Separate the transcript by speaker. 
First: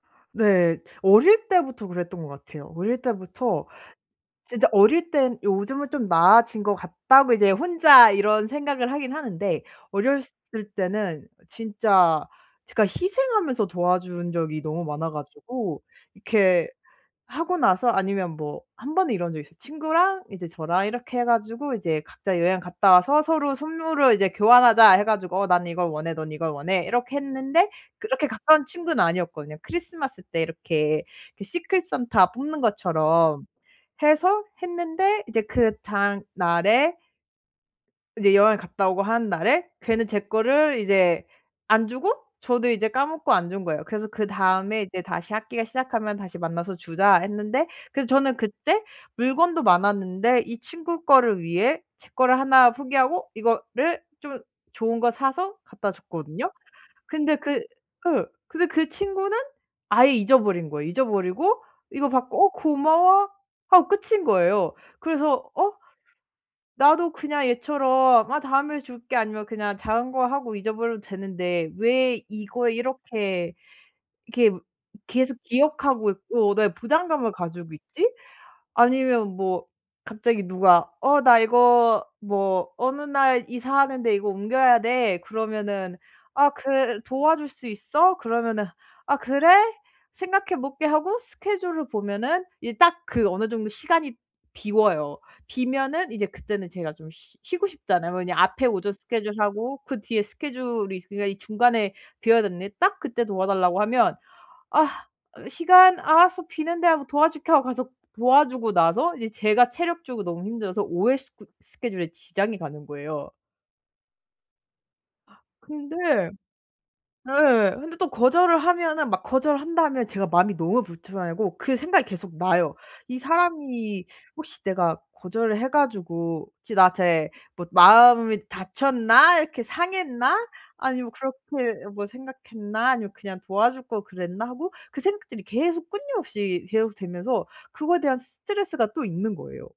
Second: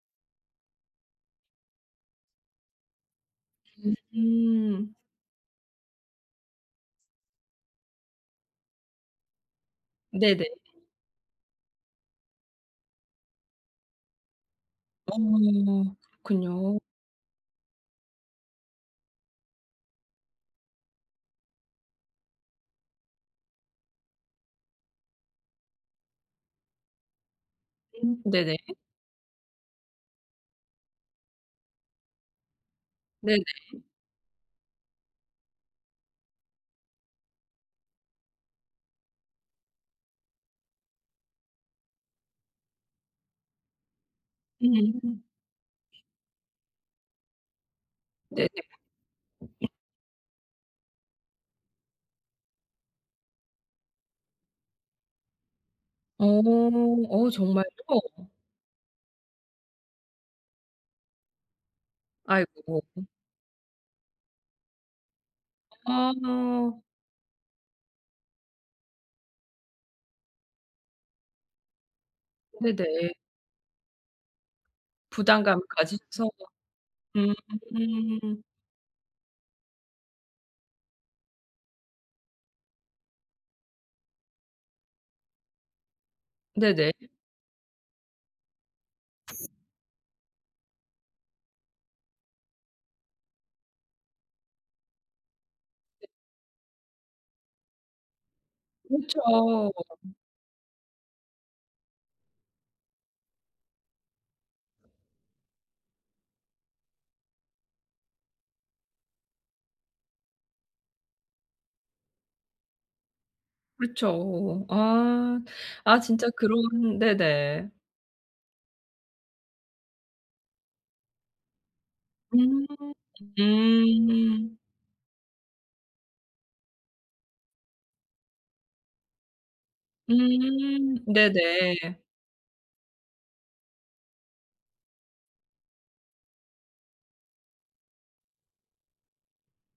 Speaker 1: 네. 어릴 때부터 그랬던 것 같아요. 어릴 때부터 진짜
Speaker 2: 음.
Speaker 1: 어릴 땐 요즘은 '좀 나아진 것 같다.'고 이제 혼자 이런 생각을 하긴 하는데 어렸을
Speaker 2: 네네.
Speaker 1: 때는 진짜 제가 희생하면서 도와준 적이 너무 많아 가지고
Speaker 2: 어.
Speaker 1: 이렇게
Speaker 2: 그렇군요.
Speaker 1: 하고 나서 아니면 뭐 한번은 이런 적이 있어요. 친구랑 이제 저랑 이렇게 해 가지고 이제 "각자 여행 갔다 와서 서로 선물을 이제 교환하자." 해 가지고 "난 이걸 원해, 넌 이걸 원해." 이렇게 했는데
Speaker 2: 음
Speaker 1: 그렇게
Speaker 2: 네네.
Speaker 1: 가까운 친구는 아니었거든요. 크리스마스 때 이렇게 그 시크릿 산타 뽑는 것처럼
Speaker 2: 네네.
Speaker 1: 해서 했는데 이제 그 다음날에 이제 여행을 갔다 오고 하는 날에 걔는 제 거를 이제 안 주고 저도 이제 까먹고 안 준 거예요. 그래서 그다음에 이제
Speaker 2: 음.
Speaker 1: "다시 학기가 시작하면 다시 만나서 주자." 했는데 그래서 저는
Speaker 2: 네네.
Speaker 1: 그때 물건도 많았는데 이 친구 거를 위해 제 거를 1 포기하고 이거를 좀 좋은 거 사서 갖다
Speaker 2: 어.
Speaker 1: 줬거든요.
Speaker 2: 어
Speaker 1: 근데 그
Speaker 2: 정말요?
Speaker 1: 그 근데 그 친구는 아예 잊어버린 거예요. 잊어버리고 이거 받고 "어
Speaker 2: 아이고. 음.
Speaker 1: 고마워." 하고 끝인 거예요. 그래서 '어?
Speaker 2: 아.
Speaker 1: 나도 그냥 얘처럼 "아 다음에 줄게." 아니면 그냥 작은 거 하고 잊어버려도 되는데 왜 이거에
Speaker 2: 네네.
Speaker 1: 이렇게 이렇게 계속
Speaker 2: 부담감을
Speaker 1: 기억하고
Speaker 2: 가지면서.
Speaker 1: 있고 나의 부담감을 가지고 있지?'
Speaker 2: 음.
Speaker 1: 아니면 뭐 갑자기 누가 "어 나 이거 뭐 어느 날 이사하는데 이거 옮겨야 돼." 그러면은 "아
Speaker 2: 네네.
Speaker 1: 그래, 도와줄 수 있어?" 그러면은 "아 그래? 생각해 볼게." 하고 스케줄을 보면은 이게 딱 그 어느 정도 시간이 비어요.
Speaker 2: 네.
Speaker 1: 비면은 이제 그때는 제가 좀 쉬 쉬고 싶잖아요. 왜냐면 앞에 오전 스케줄
Speaker 2: 그렇죠.
Speaker 1: 하고 그 뒤에 스케줄이 있으니까 이 중간에 비어져 있는데 딱 그때 도와달라고 하면 "아 시간? 알았어. 비는데." 하고 "도와줄게." 하고 가서 도와주고 나서 이제 제가 체력적으로 너무 힘들어서 오후에 스 그 스케줄에 지장이 가는 거예요.
Speaker 2: 그렇죠.
Speaker 1: 아
Speaker 2: 아.
Speaker 1: 근데
Speaker 2: 아 진짜 그런
Speaker 1: 네.
Speaker 2: 네네.
Speaker 1: 근데 또 거절을 하면은 막 거절을 한다 하면 제가 마음이 너무 불편 하고 그 생각이 계속
Speaker 2: 음.
Speaker 1: 나요. '이 사람이
Speaker 2: 음.
Speaker 1: 혹시 내가 거절을 해 가지고 혹시 나한테 뭐 마음이 닫혔나? 이렇게 상했나?'
Speaker 2: 음.
Speaker 1: 아니면 '그렇게
Speaker 2: 네네.
Speaker 1: 뭐 생각했나?' 아니면 '그냥 도와줄 걸 그랬나?' 하고 그 생각들이 계속 끊임없이 계속되면서 그거에 대한 스트레스가 또 있는 거예요.